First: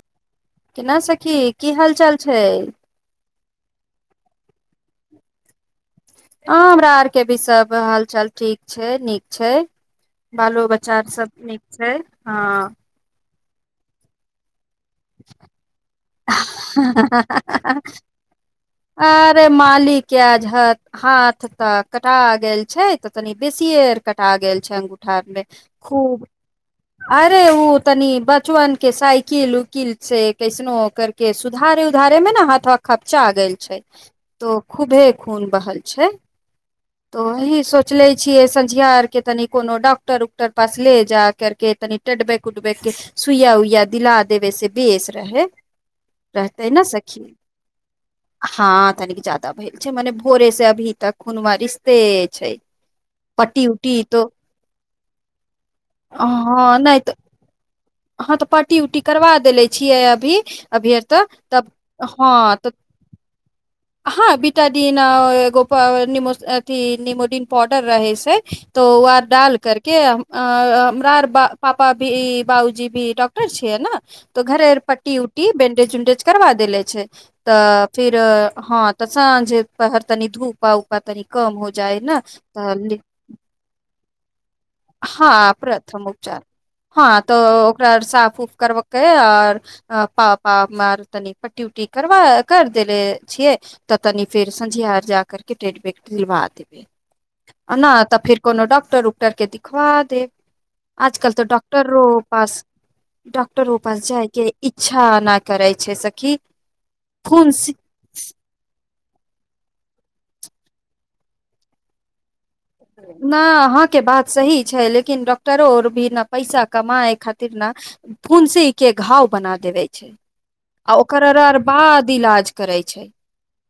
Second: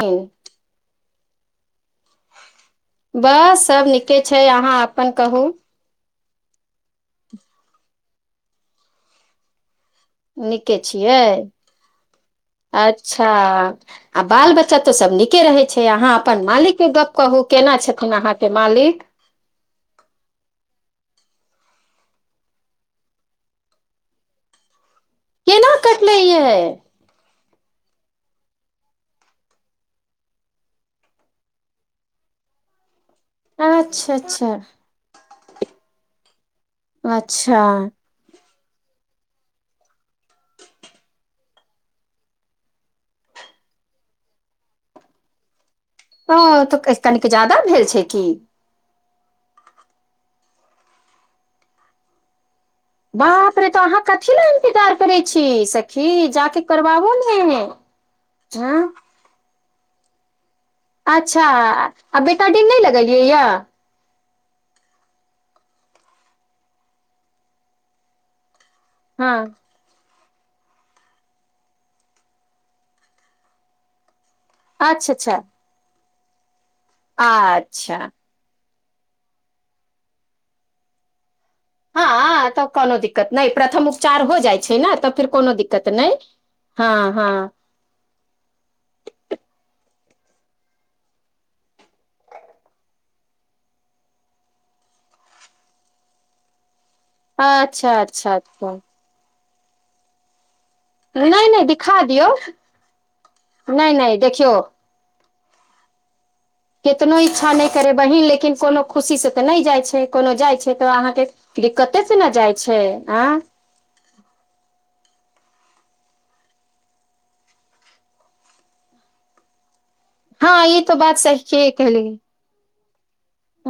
ह्म की की हाल चाल छै बड़ा सब नीके छै अहाँ अपन कहू हँ हमरा आरके भी सब हालचाल ठीक छै नीक छै बालो नीके बच्चा सभ छियै नीक छै हँ आ अच्छा बाल बच्चा बाल बच्चा सब तऽ नीके रहय छै अहाँ अपन मालिक के गप्प कहु केना छथिन अहाँके मालिक अरे मालिक के आज ह हाथ तऽ कटा गेल छै तऽ तनी बेसीए आर कटा गेल छै ठारने केना कटले खूब ये आ ओ तनि बचवन के साइकिल किल से कैसनो करके सुधारे उधारे में ने हाथवा खत थकुच्चा गेल छै अच्छा अच्छा तऽ खूबे खून बहल छै अच्छा तऽही सोचले छियै आर के तनि कोनो डॉक्टर उक्टर पास ले जा कर के तनि टेबेक उडबेक के सुइया उइया दिला देबे से बेस रहय [unintelligible] ज्यादा भेल छै मने भोरे से अभी तक खुनवा रिश्ते छै बाप पट्टी रे तऽ अहाँ उट्टी तो कथी लए इन्तजार करै छी सखी जा के हँ नहि तऽ करवाबू ने हँ तऽ पटी उटी करवा देले छियै अभी अभीर तऽ अच्छा तब आ बेटाडिन नहि लगेलियै यै हँ बीतादिन एगो अथी निमोदिन पौउडर रहय से तो वैह हँ डाल करके अ हमरा पापा भी बाबुजी भी डाक्टर छियै न तऽ घरे अच्छा पटी अच्छा उटी बैंडेज उंडेज करबा देलै छै तऽ अच्छा फिर हँ तस साँझे पहर तनी धूप उपा तनि कम हो जाइ ने तहन चार हो जाइत हँ प्रथम उपचार हँ तऽ ओकरा साफ उफ करके आओर पापा आर तनी पट्टी उट्टी करा कर देले छियै तऽ तनि फेर संझिया आर जा करके ट्रेटभेब दिलवा देबे अच्छा नहि तऽ अच्छा फिर कोनो अच्छा डॉकटर उक्टर के दि खबा देब नहि आजकल तऽ नहि दिखा डॉक्टरो दियौ पास डॉक्टरो नहि पास नहि जाइके देखियौ इच्छा नहि करै छै सखी कतनो खून इच्छा नहि करे बहिन लेकिन कोनो खुशी से ते नहि जाय छै कोनो जाय छै तऽ अहाँ के दिक्कते से ने जाय नहि अहाँके बात सही छै लेकि लेकिन डॉक्टरो आर भी ने पैसा कमाय खातिर ने फूंसी के घाव बना देबे छै हँ ई तो आ बात ओकर आर सहिए बाद कहली इलाज करै छै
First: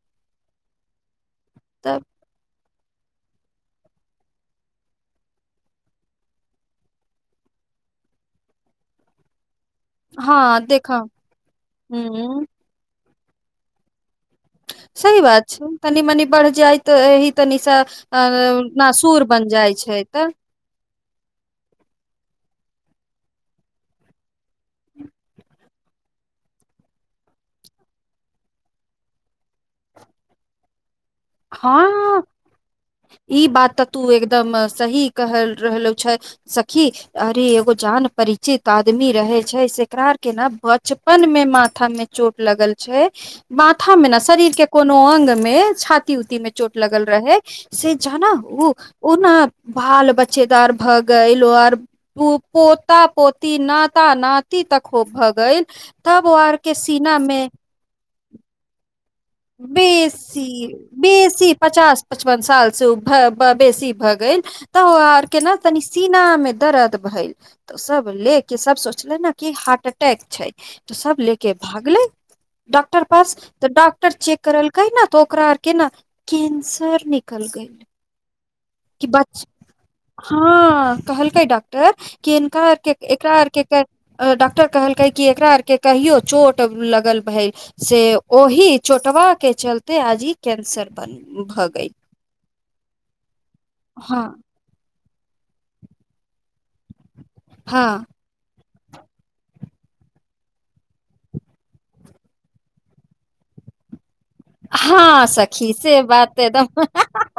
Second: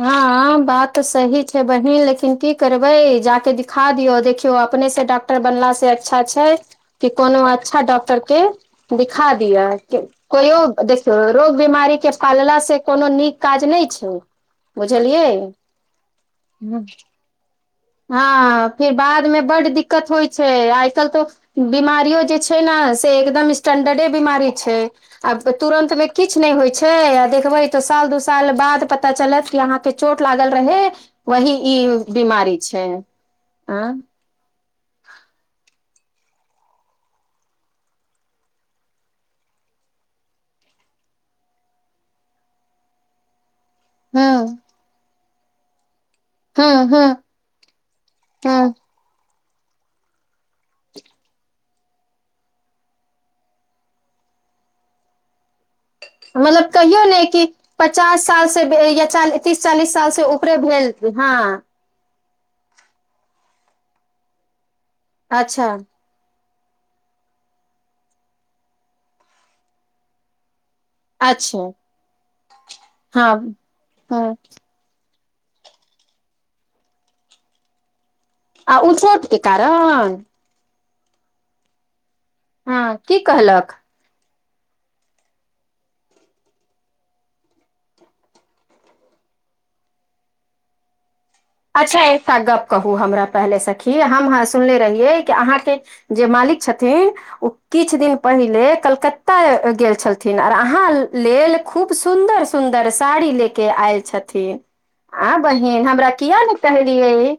हँ बात तऽ सही छै तऽ बहिन लेकिन कि करबे जाक दिखा दियौ देखियौ अपने से डॉक्टर बनला से अच्छा छै कि कोनो अच्छा डॉक्टर के दिखा दिय हँ कोहियो देख ह देखियौ रोग बीमारी के पालला से कोनो नीक काज नहि छै ओ सही बात छै तनि मनि बढ़ि जाय तऽ एहि तनिसँ हँ फिर नासुर बादमे बन बड्ड जाइ छै दिक्कत होइ तऽ आइ काल्हि तऽ बीमारियो जे छै ने से एकदम स्टेंडर्डे बीमारी छै आ तुरन्त मे किछु नहि होइ छै आ देखबै तऽ साल दू साल बाद ता चलत कि अहाँके चोट लागल रहै वही ई हँ बीमारी छै ई बात तऽ आँ तू एकदम सही कहल रहलहु छै सखी अरे एगो जान परिचित आदमी रहै छै सकरार के ने बचपन मे माथा मे चोट लगल छै माथा मे ने शरीर हँ के कोनो अंग मे छात ती उती मे चोट हँ लगल हँ रहै से जान हू हँ उ न बाल बच्चेदार भऽ गइलो आर पोता पोती नाता नाती तखो भऽ गइल मतलब कहियौ ने कि पचास साल से बे ये बेसी हँ बेस पचपन साल से उ भऽ ब बेसी भऽ गेल तऽ ओआर केना अच्छा तनी सीनामे दर्द भेल तऽ सब ले के सब सोचले ने कि हार्ट अटैक छै तऽ सब लेके अच्छा भागलै डॉक्टर हँ पास तऽ डॉ र हँ चेक करलकै न तऽ ओकरा आर के न कैंसर निकल गइलै आ उ चोटके कारण हँ कहलकै डॉकटर कि इनका आरके हँ की एकरा आरके कहलक क डॉक्टर कहलकै कि एकरा आरके कहियो चोट लगल भेल से ओहि चोटवा के चलते आज ई कैंसर बनल अच्छा एकटा गप्प कहू हमरा पहले सखी हम हँ सुनले रहियै अहाँके जे मालिक छथि थिन ओ किछु हँ दिन पहिले कलकत्ता गेल छलथिन आओर अहाँ लेल खूब सुन्दर सुन्दर साड़ी लऽ के आयल छथिन हँ सखी से बात न एकदम कहलियै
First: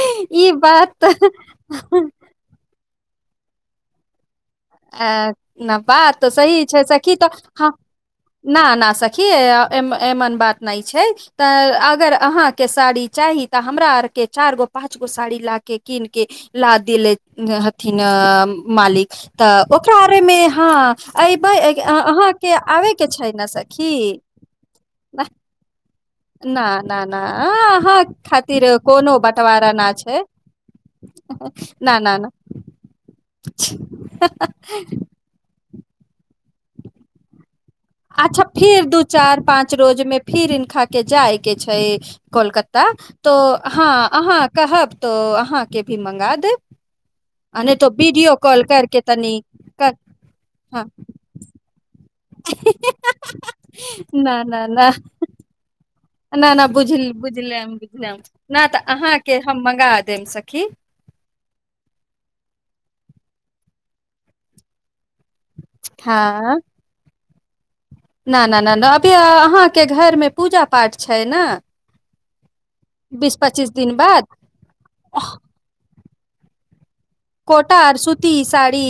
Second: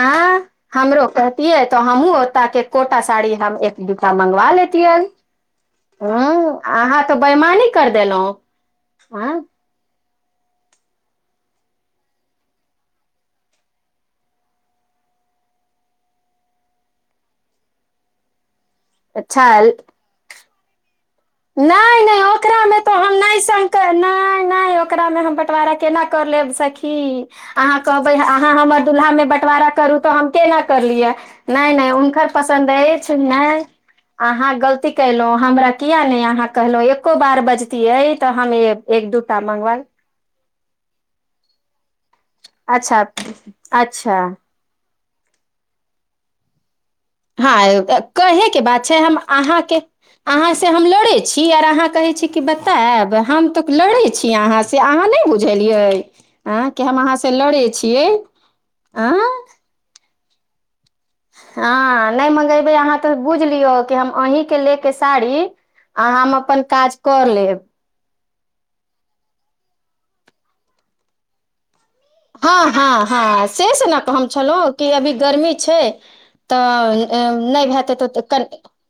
आंय ई बात हमरो तऽ कहतियै तऽ हमहुँ ओतऽ के कोटा साड़ी हम एक दू टा मंग अ बात तऽ सही छै अहाँ सखी तऽ बेईमानी हम कर देलहुँ न न सखी हँ एमे एमन बात नहि छै तऽ अगर अहाँके साड़ी चाही तऽ हमरा आरके चारि गो पाँच गो साड़ी लाके किनके ला देले हथिन मालिक तऽ अच्छा ओकरा आरे मे हँ अयबै नहि नहि अहाँके ओकरामे तऽ आबेके हम छै नहि ने सक सखी नहि नहि ओकरामे हम बँटवारा केना करि लेब ना सखी ना ना ना अहाँ कहबै अहाँ खातिर हमर कोनो दुल्हामे बँटवारा ना करू तऽ छै हम केना कर लियै नहि नहि ना ना ना हुनकर पसन्द अछि नहि अहाँ गलती कयलहुँं अहाँ हमरा किया नहि अहाँ कहलो एको बार बज अच्छा फिर दू चार पाँच रोजमे फिर इ खा के जाय के छै कोलकत्ता अच्छा तो हँ अच्छा अहाँ कहब तो अहाँके भी मंगा देब आ नहि हँ तो वीडियो कहेके कॉल बात छै करके हम तनी अहाँके कर अहाँ से हँ हम लड़े छी आर अहाँ कहै छी कि बतैब हम तऽ लड़े छी अहाँ से अहाँ नै बुझलिये नहि नहि बुझ बुझलेम छियै बुझलेम नहि तऽ आँय अहाँके हम मंगा देब सखि की हँ नहि मंगेबै अहाँ तऽ बुझ लियौ कि हम अहींके लेके साड़ी आ हम हँ अपन काज कर लेब [inaudible] न न न नहि अभी अहाँके घरमे पूजा पाठ छै ने हँ हँ बीस हँ से पच्चीस से दिन ने बाद कह छलहुँ कि अभी अह, गर्मी छै तऽ नहि कोटा हेतै आर तऽ सूती कनि साड़ी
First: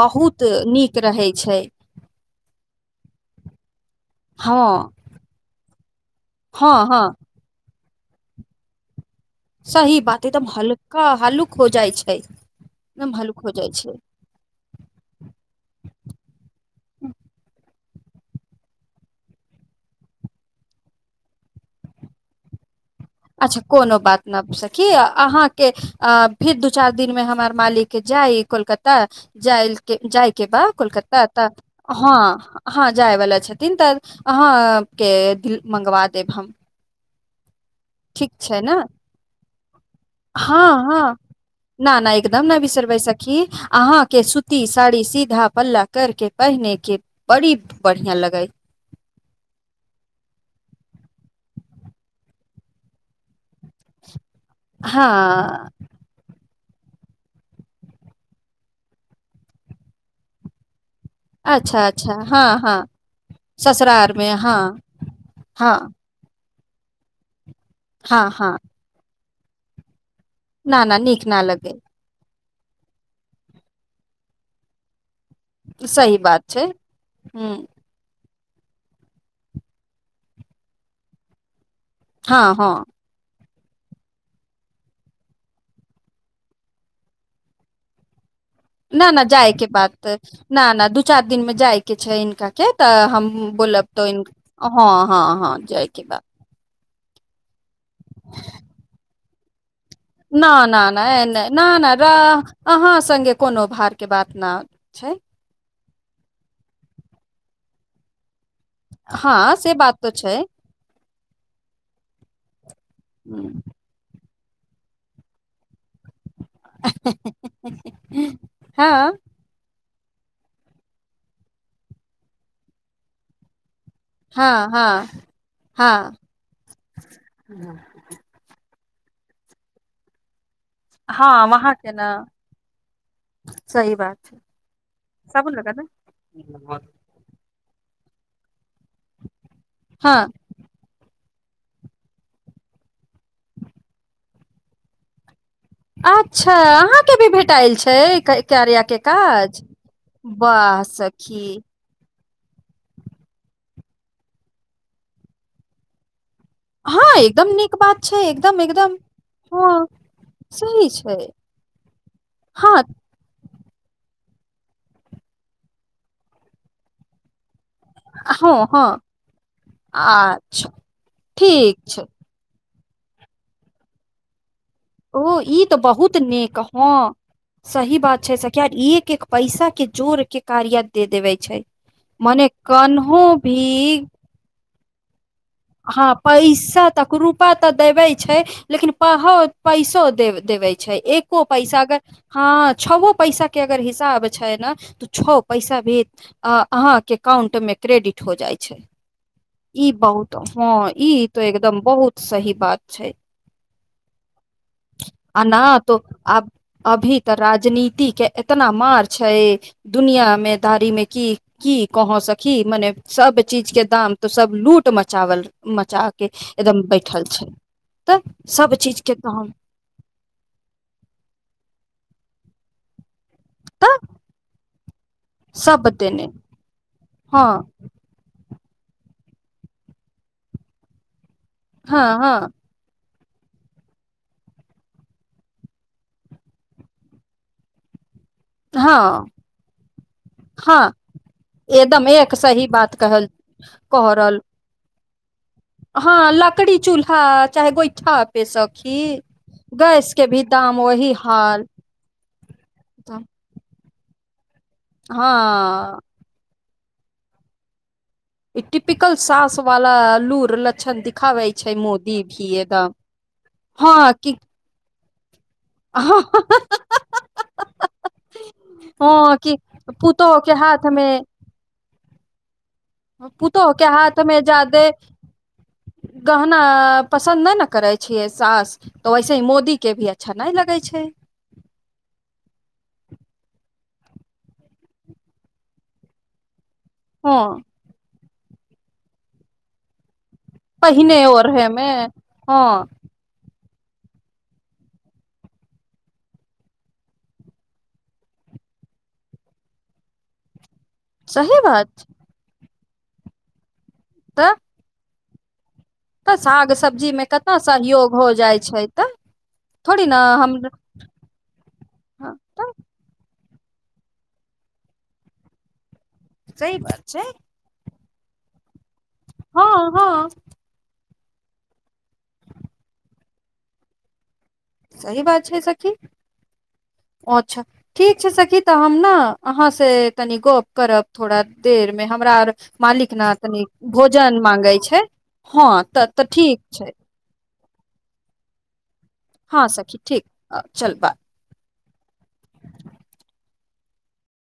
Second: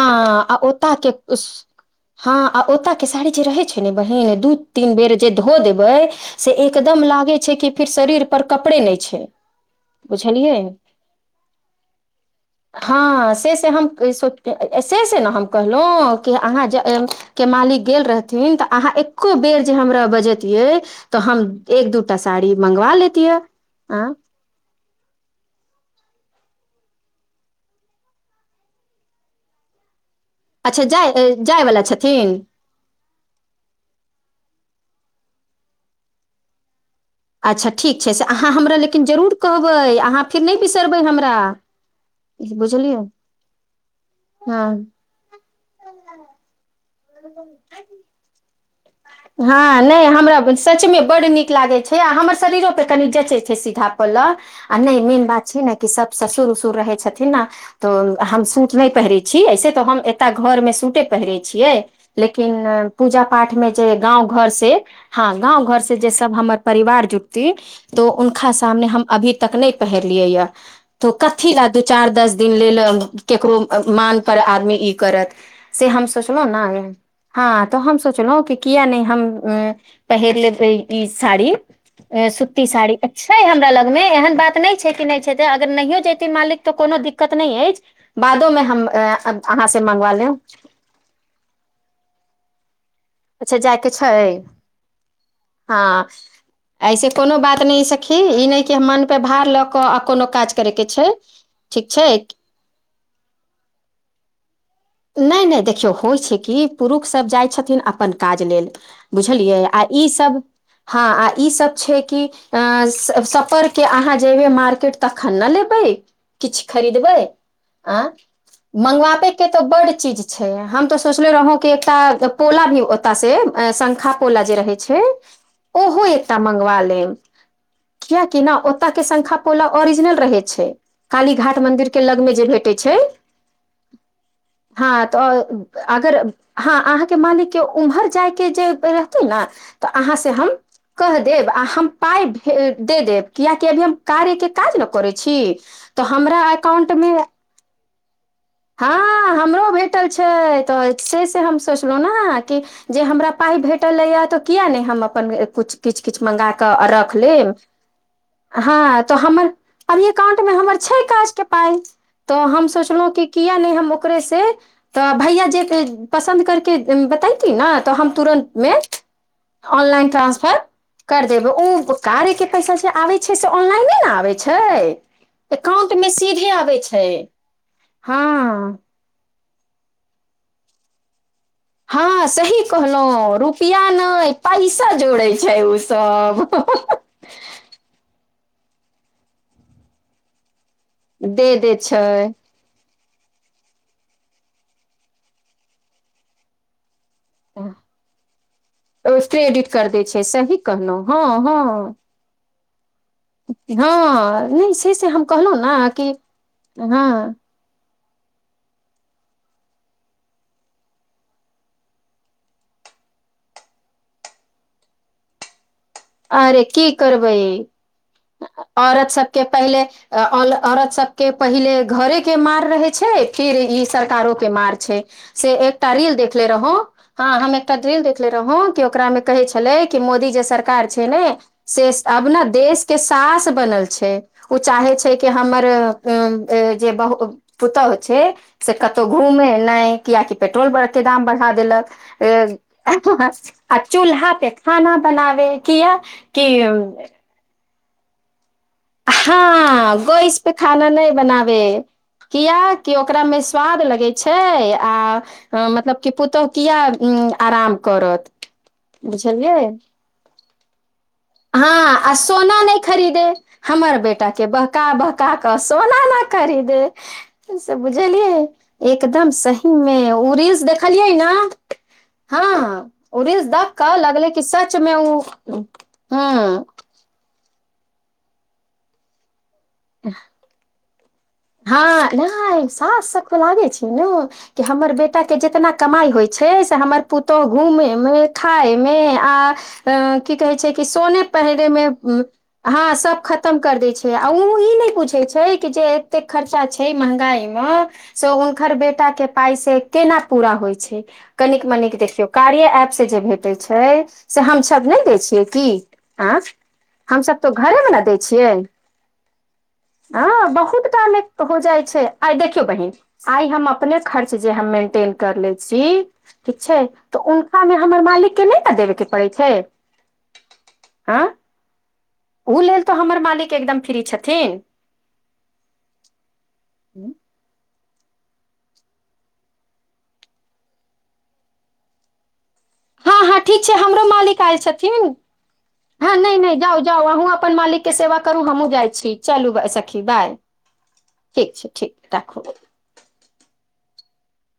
बहुत ओता नीक के रहै छै ह आ ओतऽ साड़ी जे रहे छै ने बहिन दू हँ तीन बेर जे धो देबे से हँ हँ एकदम लागे कि फिर शरीर पर कपड़े नहि छै सही बात एकदम बुझलियै हल्का हल्लुक हो जाइ छै एकदम हँ हल्लुक हो से से जाइ छै से से न हम कहलौ कि अहाँक मालिक गेल रहथिन तऽ अहाँ एको बेर जे हमरा बजेतियै तऽ हम एक दू ता साड़ी मंगवा ले अच्छा कोनो बात ना सखि अहाँके अ फिर दू चार दिन में हमार मालिक जाइ कोलकाता जाइ के जाइके बा अच्छा जाय कोलकत्ता तऽ जायवला हँ छथिन ह जाय वला छथिन तऽ हाँ के दिल मंगवा देब हम अच्छा से ठीक अहाँ छै ने हमरा लेकिन जरूर कहबै अहाँ फिर नहि हँ बिसरबै हँ हमरा ना ना एकदम ने बुझलियै बिसरबै सखी अहाँके सूती हँ साड़ी सीधा पल्ला कर के पहिने के बड़ी बढ़ियां लगै हँ नहि हमरा सचमे बड्ड नीक लागैत छै आ हमर शरीरोपर कनि जँचैत छै सीधा पल्लव आ नहि हँ मेन बात छै ने कि सब ससुर उसुर रहै छथिन ने तऽ हम सूट नहि पहिरै छी ऐसे तऽ हम एतय घरमे सूटे पहिरै छियै अच्छा अच्छा हँ लेकिन हँ पुजा पाठ मे जे ससुरार गाँंव मे घर हँ से हँ गाँंव घर से जे सब हमर परिवार जुट ती हँ उनका हँ सामने हम अभी तक नहि पहेर लियै य न न तो नीक न कथी ल लगै दू चार दस दिन लेल केकरो मान पर आदमी ई करत से हम सही बात सोचलहु छै न ह हँ तऽ हम सोचलहु कि किया नहि हम पहिर लेबै ई साड़ी हँ सुती हँ साड़ी अच्छा छै हमरा लग मे एहन बात नहि छै कि नहि छै अगर नहियो जेतीे मालिक तऽ कोनो दिक्कत नहि अछि बादोमे हम न न जाइ के अहाँसँ बात मङ्गवा लेब न न दू चार दिन मे जाइ के छै हिनका के तऽ हम अच्छा बोलब जायके तो इ छै हँ हँ हँ जयके बा ऐसे कोनो बात नहि सखी ई नहि कि हम मन प्यव भार लग न न नहि नहि न ठीक छै न अहाँ संगे कोनो भारके बात ना छै नहि नहि देखियौ होइ छै कि पुरुष सब जाइ छथिन अपन काज लेले हँ बुझलिए से आ बात तो छै इसब हाँ आ इसब छै की सफर के आहाँ जेब मार्केट तखन न लेबै किछु खरीदबै आ हँ मंगवाबे केत बड चीज छै हम तऽ सोचले रहौ कि एकटा पोला भी ओतय शंखा पोला जे हँ रहै छै हँ ओहो हँ एक मंगवा लेब कियाकि न ओ ओतअ के संंखा पोला ओरिजनल रहे छै काली हँ घाट वहाँ के मन्दिरके ने लगमे जे भेटै छै सही बात छै हँ तऽ साबुन लगा दे अगर हँ अहाँके मान के उम्हर जाइके जे रहते न तऽ अहाँ से हँ हम कह देबै देब आ हम पाय भे दे देब कियाकि अभी हम कार्या के काज न करै छी तऽ हमरा अच्छा एकाउंटमे अहाँके भी भेटायल छै [unintelligible] हँ काज हमरो भेटल छै वाह तऽ से से सखी हम सोचलहुँ न की जे हमरा पाए भेटलय तब हम किये ने कुछ किछ किछ मंगाकऽ हाँ, रख एकदम लेब नीक बात छै, एकदम-एकदम हँ तऽ हमर हाँ, एकाउंट मे हमर छै काज के पाइ तऽ हम हाँ, सोचलहुं कि ओकरे से तऽ भैया जे पसन्द करके बत हम तुरन्त हाँ, मे हाँ, ऑनलाइन ट्रांसफर अच्छा कर देब ठीक ओ छै, कारेके पैसा जे आबै छै से ऑनलाइने नहि आबै छै ओ ई तऽ एकाउंटमे बहुत सीधे नीक आबै हँ छै सही बात छै सखि हँ एक एक पैसा के जोर के कार्या दे देबे हँ सही कहलहुँ रुपिया नहि पैसा जोड़ै छै हँ ओसभ पैसा तक रूपा तऽ देबै छै लेकिन पा हो पैसो दे देबै छै एको दे दै पैसा क छै हँ छबो पैसा के अगर हिसाब छै न त छो पैसा भेज अ ह ह एकाउंट में क्रेडिट हो जाइ छै क्रेडिट कर ई दै छै बहुत सही हँ कहलहुँ ई हँ तो एकदम हँ बहुत सही बात छै हँ नहि से से हम आ कहलहुँ न ने तो कि आब अभी हँ तऽ राजनीति के एतना मार छै दुनिया में धारी में की की कह सखी मने सब चीज के दाम तो सब लूट मे चावल अरे की करबै तऽ सब चीज औरत के सबके दाम पहिलेऔ औरत सबके पहिले घरे के मार रहै छै फिर ई तऽ सरकारों के मार छै से सब एकटा रिल देने देखले रहौं ह हँ हम एकटा र्रीिल देखले रहौ ओकरा मे कहै छलै कि मोदी जे सरकार सरकार छै ने से हँ अब न हँ देश के तास बनल छै ओ चाहे छै कि हमर जे बहु पुतहु छै से कतहु हँ घूमे नहि कआकि पेट्रोल बर हँ के दाम बढ़ा एकदम एक देलक सही बात कहल आ कह चूल्हा रहल पे खाना बनाबे हँ लकड़ी चूल्हा चाहे गोइठा पे सखी हँ गैस के गोस भी पे दाम खाना नहि वही बनाबे हाल किया कि ओकरा मे स्वाद लगे छै आ हँ मतलब कि पुतहु किया आराम करत ई टिपिकल सास बुझलियै वाला आ लूड़ि लछन दि हँ आ सोना नहि खरीदे हमर हँ बेटा कि के बहका बह कऽ सोना न खरीदे से बुझलियै एकदम हँ कि सही मे ओ पुतोह के रील्स हाथ मे देखलियै ने हँ उ रील्स पुतोह देख के कऽ हाथ लगलै मे कि सच जादे मे उ गहना पस पसन्द नहि ने करै छियै सास तऽ वैसे मो दी के भी अच्छा नहि लगे छै [unintelligible] हँ नहि सास सभके लागे छै ने कि हमर बेटा के जितना कमाई होइ छै हमर हँ पुतहु घुमेमे खायमे आ कि कहय छै कि पहिने सोने ओढ़े पहिरय में मे हँ ह सब खत्म कर दै छै आ उ ई नहि बुझै छै कि जे एते खर्चा छै महंगाई मे से हुनकर बेटा के पाय से केना पूरा होय छै सही कनिक मनिक बात देखियौ कार्य एप से जे भेटय छै छै से तऽ हम सब नहि दै छियै खेती तऽ साग सब्जीमे कतना ने दै सहयोग हो छियै जाइ छै तऽ थोड़ी ने हम तऽ हो जाइ छै आइ देखियौ तऽ बहिन आइ हम अपने खर्च जे हम मेंटेन कर ले छी ठीक सही छै बात तऽ उनका मे हमर मालिक के नहि न देबे के पड़ै छै हँ हँ हँ ओ लेल तऽ हमर मालिक एकदम फ्री छथिन सही बात छै सखि [unintelligible] अच्छा ठीक छै सखी तऽ हम ने अहाँ से तनि गप करब थोड़ा देर मे हमरा आर मालिक हँ ना हँ तनि ठीक छै हमरो भोजन मालिक आयल मांगै छै छथिन हँ तऽ तऽ ठीक छै के सेवा करू हमहुँ जाइ छी चलू हँ सखी ठीक बाय चल बाय ठीक छै ठीक राखू